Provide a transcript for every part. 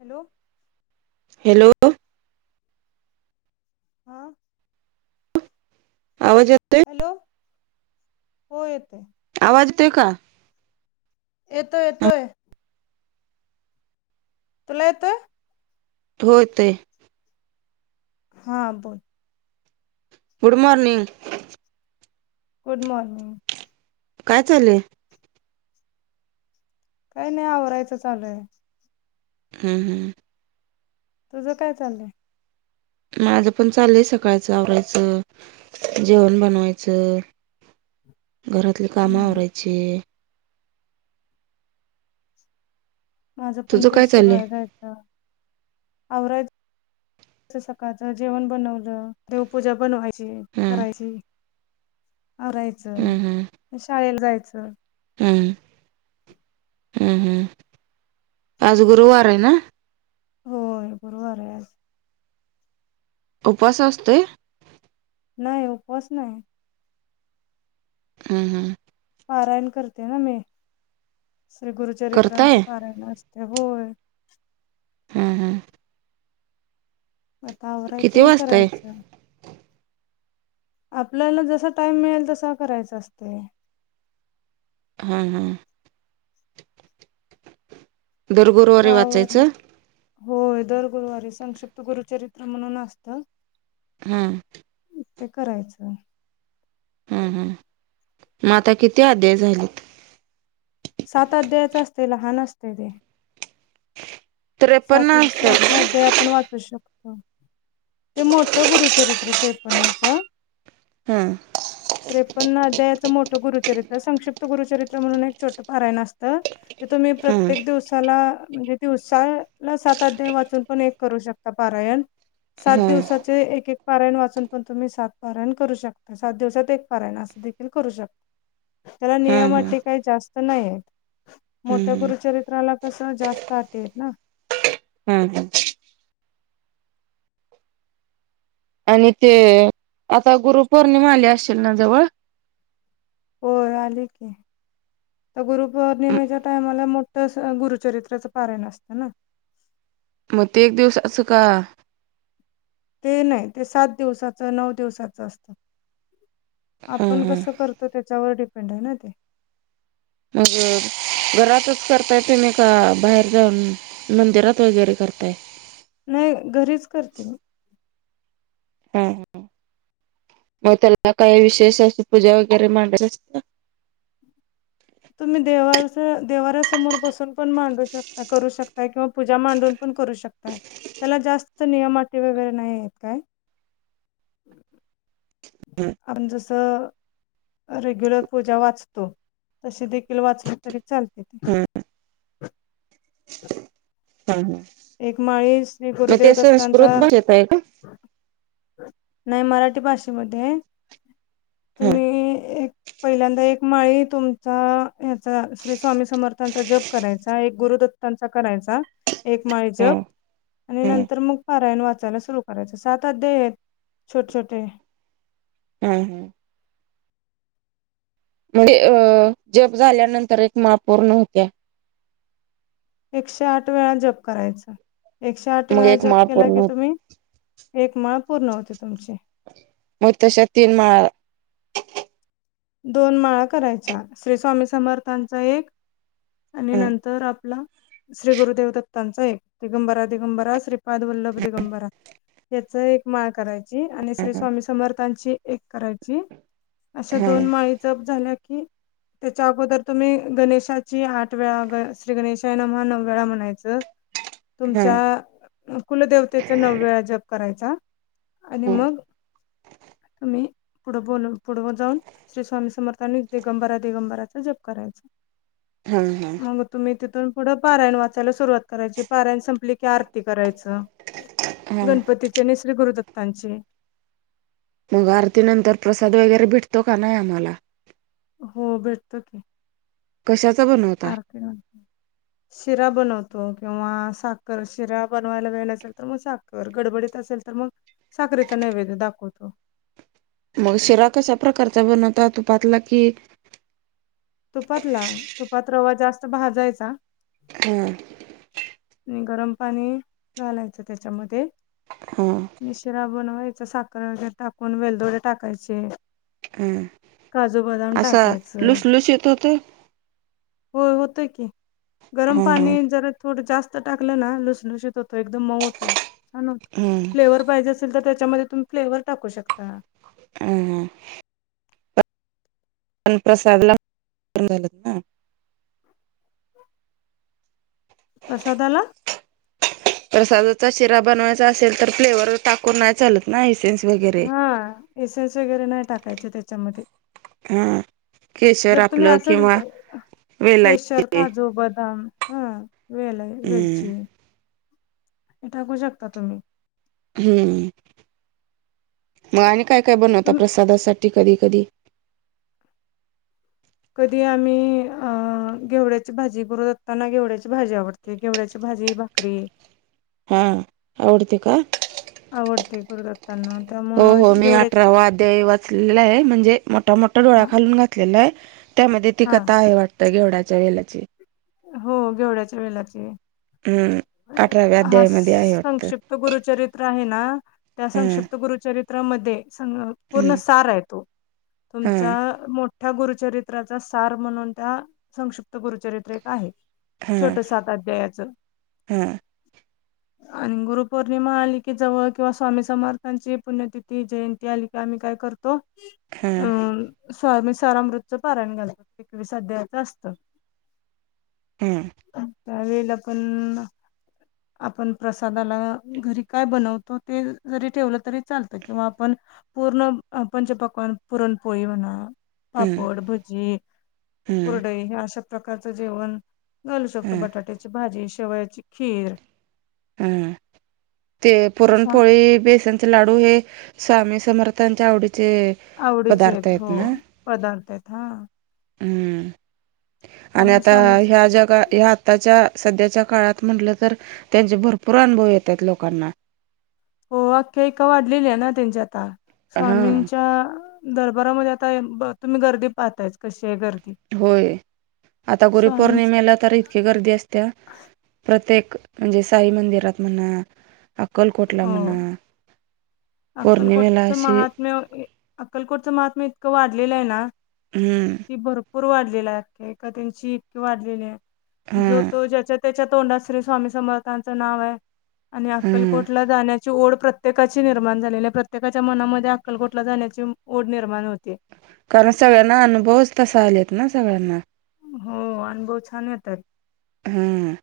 Hello, hello, हा, आवाज येतोय. हॅलो हो येतोय. आवाज येतोय का. येतोय येतोय. तुला येतोय. होेय येतोय. हा बोल. Good morning. Good morning. काय चालेय. काही नाही आवराहायचं चालय. हम्म हम्म. तुझं काय चाललंय. माझं पण चाललंय सकाळचं आवरायचं. जेवण बनवायचं घरातली काम हम्म आवरायचे. माझं पण तुझं तेच काय सुरू चाललंय आहे जायचं आवराय. त सकाळचं जेवण बनवलं देवपूजा बनवायची हम्म करायची. हम्म राहायचं शाळेला जायचं. हम्म. हम्म हम्म. आज गुरुवार आहे ना. होय गुरुवार आहे आज. उपवाास असतेय. नाही उपवास नाही. हम्म हम्म. पारायण करते ना मी श्री करताय गुरुचरित्रांचं पारायण असते होय. हम् हम्. आता आवरायचं किती आणि वाजताय करायचं. आपल्याला जसा टाइम मिळेल तसा करायच असते. हम्म हम्म. दर गुरुवारी आता आवरल वाचायचं होय दर गुरुवारी संक्षिप्त गुरुचरित्र म्हणून असत हा. ते करायचंय. हम हम मग आता किती अध्याय झाले? सात अध्यायच असते लहान असते ते त्रेपन्न सातीचे असतात साती ना अध्याय आपण वाचू शकतो. ते मोठं गुरुचरित्र त्रेपन्नचं हा.. त्रेपन्न अध्यायाचं मोठं गुरुचरित्र संक्षिप्त गुरुचरित्र म्हणून एक छोटं पारायण असतं. ते तुम्ही प्रत्येक हम्म दिवसाला म्हणजे दिवसा म सात अध्याय वाचून पण एक करू शकता पारायण सात हम्म दिवसाचे एक एक पारायण वाचून पण तुम्ही सात पारायण करू शक सात दिवसात एक पारायण असं देखील करू शक त्याला हा हा नियम अटी काही जास्त नाहीयेत. मोठ्या हम्म गुरुचरित्राला कसं जास्त अटी आहेत ना. हमम. आणि ते आता गुरुपौर्णिमा आली असेल ना जवळ? होय आली की तर गुरुपौर्णिमेच्या टाइमाला मो तस गुरुचरित्राचं पारायण असतं ना. मग ते एक दिवस अस का? ते नाही ते सात दिवसाचं नऊ दिवसाचं असत आपण हा कसं कर तो त्याच्यावर डिपेंड आहे ना ते मग अ घरातच करताय तुम्ही का बाहेर जाऊन? मंदिरात वगैरे करताय? नाही घरीच करते मी. हमम मग त्याला काय विशेष अशी पूजा वगैरे मांडायची? तुम्ही देवार देव्हाऱ्यासमोर बसून पण मांडू शकता करू शकता किंवा पूजा मांडून पण करू शकता त्याला जास्त नियम अटी वगैरे नाही आहेत काय हा [inaudible] आपण जसं रेग्युलर पूजा वाच तो तसे देखील वाचले तरी चालते. हा हा हा. एक माळी श्री मग गुरुदेव ते दत्तांचा संस्कृत भाषेत आहे का नाही मराठी भाषेमध्ये ये. हा तुम्ही एक पहिल्यांदा एक माळी तुमचा याचा श्री स्वामी समर्थांचा जप करायचा एक गुरुदत्तांचा करायचा माळ हा जप आणि हा नंतर हा मग पारायण वाचायला सुरु करायच सात अध्याय आहेत छोटे छोटे हमम हम. म्हणजे अ जप झाल्यानंतर एक माळ पूर्ण होत्या. एकशे आठ वेळा जप करायच. एकशे आठ मग वेळा एक जप माळ केला पूर्ण की होत तुम्ही एक माळ पूर्ण होती तुमची. मग तश्या तीन माळा दोन माळा करायच्या श्री स्वामी समर्थांचा एक आणि हा नंतर आपला श्री गुरु देव दत्तांचा, दिगंबरा-दिगंबरा श्रीपाद वल्लभ दिगंबरा याच एक माळ करायची आणि श्री हा स्वामी समर्थांची एक करायची त्या हा दोन माळी जप झाल्या की त्याच्या अगोदर तुम्ही, गणेशाची आठ वेळा, ग श्री गणेशाय नमः नऊ वेळा म्हणायचं. हा तुमच्या अ कुलदेवतेचा नऊ वेळा जप करायचा आणि मग तुम्ही, पुढं बोलू, पुढं जाऊन श्री स्वामी समर्था आणि दिगंबरा दिगंबराचा जप करायचा. हम्म ह. मग तुम्ही तिथून पुढं पारायण वाचायला सुरुवात करायची, पारायण संपली की आरती करायचं. हा गणपतीची आणि श्री गुरुदत्तांची. मग आरती नंतर प्रसाद वगैरे भेटतो का नाही आम्हाला हो भेटतो की. कशाचा बनवता. शीरा. शिरा बनवतो किंवा साखर, शिरा बनवायला वेळ नसेल तर मग साखर. तर गडबडीत असेल तर, मग साखरेच नैवेद्य दाखवतो. मग शिरा कशा प्रकारचा बनवता, तुपातला की तुपातला, तुपात रवा जास्त भाजायचा हम्म. आणि गरम पाणी घालायचं त्याच्यामध्ये हम. आणि शिरा बनवायच, साखर वगैरे टाकून वेलदोडे टाकायचे. हा काजू बदाम असा टाकायच. लुसलुशीत होतोय होय होत की, गरम हा पाणी हा जरा थोडं जास्त टाकलं ना लुसलुशीत होतो, एकदम मऊ होतो, छान होत हा फ्लेवर पाहिजे. तर त्याच्यामध्ये तुम्ही फ्लेवर टाकू शकता. हम-हम्म पण प्रसाद ला पण घालत ना. प्रसादा ला. प्रसादाचा शिरा बनवायचा असेल तर फ्लेवर टाकून नाही चालत. नाही सेन मी घेत. हा एस-एस वगैरे नाही टाकायचे त्याच्यामध्ये. हम्म. केशर जर तुम्ही आपलं असंच किंवा वेलाय केशर, ची. काजू, बदाम हा वेल आहे वेलची, हे टाकू शकता तुम्ही. हम्म, मग आणि काय-काय बनवता तुम- प्रसादा साठी कधी-कधी. कधी आम्ही अ घेवड्याची भाजी गुरुदत्तांना घेवड्याची भाजी आवडते. ते घेवड्याची भाजी भाकरी. हम्म, आवडते का? आवडते गुरुदत्त. त्यांना त्यामुळे. हो-हो मी अठरावा अध्याय वाचलेला आहे. म्हणजे मोठा-मोठा डोळा हा खालून घातलेला आहे. त्यामध्ये ती हा कथा आहे वाटत, घेवडाच्या वेलाची. हो घेवढ्याच्या वेलाची. हम्, अठराव्या अध्यायामध्ये आहे वाटतं? ते गुरुचरित्र आहे ना, त्या हम्म संक्षिप्त गुरुचरित्रामध्ये संग्रह- पूर्ण हम्म सार हाय तो, तुमचा- मोठ्या गुरुचरित्राचा सार म्हणून त्या संक्षिप्त गुरुचरित्र एक आहे. छोट सात आध्यायाच. हं. आणि गुरुपौर्णिमा आली की जवळ किंवा स्वामी समर्थांची पुण्यतिथी जयंती आली- की आम्ही काय करतो- हं. अं स्वामी सरामृतचं पाराण घालतो, एकवीस अध्यायच असतं. हम्म. त्यावेेळेला पण- आपण प्रसादाला घरी काय बनवतो ते, जरी ठेवलं तरी चालतं किंवा आपण- पूर्ण पंचपक्वान पुरणपोळी म्हणा- हम्म पापड, भजी, हम्म हम्म कुरडई हे अशा प्रकारचं जेवण- घालू शकतो, हम्म बटाट्याची भाजी, शेवयाची खीर- हं, ते पुरणपोळी, बेसनचे लाडू हे? स्वामी समर्थांच्या आवडीचे- आवडीचे पदार्थ आहेत. हो ना पदार्थ आहेत हा. हम्म आणि त्यामुळे आता स्वामी ह्या जगा ह्यात- आताच्या सध्याच्या काळात म्हटलं तर, त्यांचे भरपूर अनुभव येत्यात लोकांना. हो, अख्यायिका वाढलेली आहे ना त्यांच्या आता हा स्वामींच्या- दरबारामध्ये आता तुम्ही गर्दी पाहतायच, कशी आहे गर्दी. होय, आता स्वामींची गुरुपौर्णिमेला तरी- गर्दी असत्या, प्रत्येक म्हणजे साई मंदिरात म्हणा- अक्कलकोटला हो म्हणा, पौर्णिमेला अशी- म अक्कलकोटचं महात्म्य इतकं वाढलेलं आहे ना- हम्म. की भरपूर वाढलेली आख्यायिका त्यांची वाढलेली जो हा तो ज्याच्या- त्याच्या तोंडात श्री स्वामी समर्थांचं नाव आहे आणि हा अक्कलकोटला जाण्या- ची ओढ प्रत्येकाची निर्माण झालेली आहे, प्रत्येकाच्या मनामध्ये अक्कलकोटला जाण्याची ओढ निर्माण होतीये. कारण सगळ्यांना अनुभवच तसा आलेत ना, सगळ्यांना. हो, अनुभव छान येतात. हं.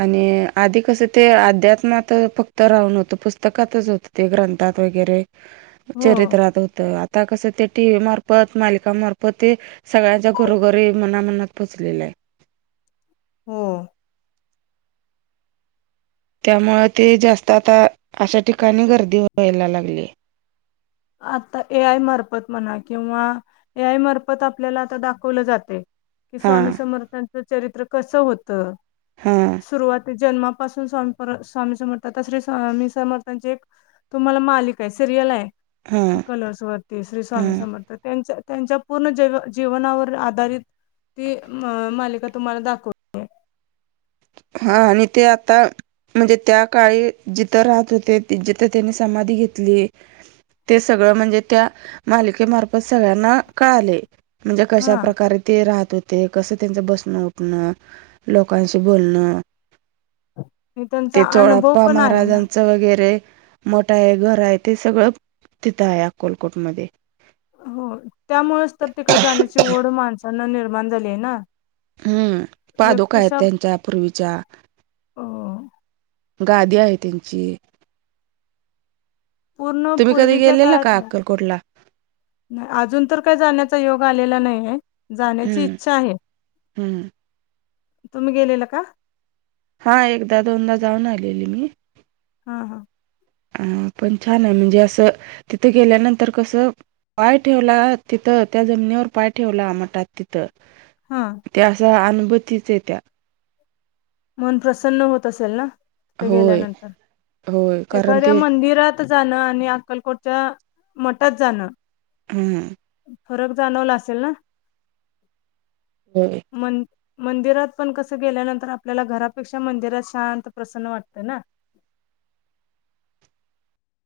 आणि आधी कसं ते अध्यात्मात फक्त राहून होतं, पुस्तकातच होतं ते ग्रंथात वगैरे. हो चरित्रात होत, आता कसं ते टीव्ही मार्फत, मालिकामार्फत ते- सगळ्यांच्या घरोघरी, मना-मनात पोचलेलं आहे. हो. त्यामूळ ते जास्त आता अशा ठिकाणी गर्दी व्हायला लागलीये. आता ए आय मार्फत म्हणा किंवा ए आय मार्फत आपल्याला आता दाखवलं जातय- कि, हा स्वामी समर्थांचं चरित्र कसं होतं? हा. सुरुवाती जन्मापासून स्वामी, स्वामी समर्थ श्री स्वामी समर्थांचे एक- तुम्हाला मालिका आहे, सिरियल आहे. हा कलर्स वरती श्री हा स्वामी समर्थ, त्यांच्या, त्यांच्या पूर्ण जैव जीवनावर आधारित- ती मा मालिका तुम्हाला दाख''--'' हा आणि ते आता. म्हणजे त्या काळी जिथं राहत होते जिथं त्यांनी समाधी घेतली. ते सगळं म्हणजे त्या मालिकेमार्फत सगळ्यांना कळालेय. म्हणजे हा कशा प्रकारे ते राहत होते कस त्यांच बसणं उठणं लोकांशी. बोलणं आणि त्यांचा ते अनुभव चोळप्पा पण आहे ना महाराजांचं. वगैरे मठ आहे घर आहे ते सगळं तिथं आहे अकलकोटमध्ये. हो त्यामुळेच तर तिकडे जाण्याची ओढ माणसांना निर्माण झाली आहे ना. हम्म पादुक आहेत त्यांच्या पूर्वीच्या. हो, गादी आहे त्यांची. पूर्ण तुम्ही कधी पूर्वीच्या गेलेला का काळातल्या. अक्कलकोटला ना अजून तर काय जाण्याचा योग आलेला नाही आहे जाण्याची हम्म इच्छा आहे. हम्म. तुम्ही गेलेला का. हा एकदा दोनदा जाऊन आलेली मी. हा हा, हा पण छान आहे म्हणजे असं तिथं गेल्यानंतर कस. पाय ठेवला तिथं त्या जमिनीवर पाय ठेवला मठात तिथ. त हा त्या अस अनुभूतीच येत्या. मन प्रसन्न होत असेल ना तिथं होय होय गेल्यानंतर कारण एखाद्या ते मंदिरात. त जाणं आणि अक्कलकोटच्या मठात जाणं. हम्. फरक जाणवला असेल ना. होय. मन''--'' मंदिरात पण कसं गेल्यानंतर आपल्याला घरापेक्षा मंदिरात शांत प्रसन्न वाटतंय ना.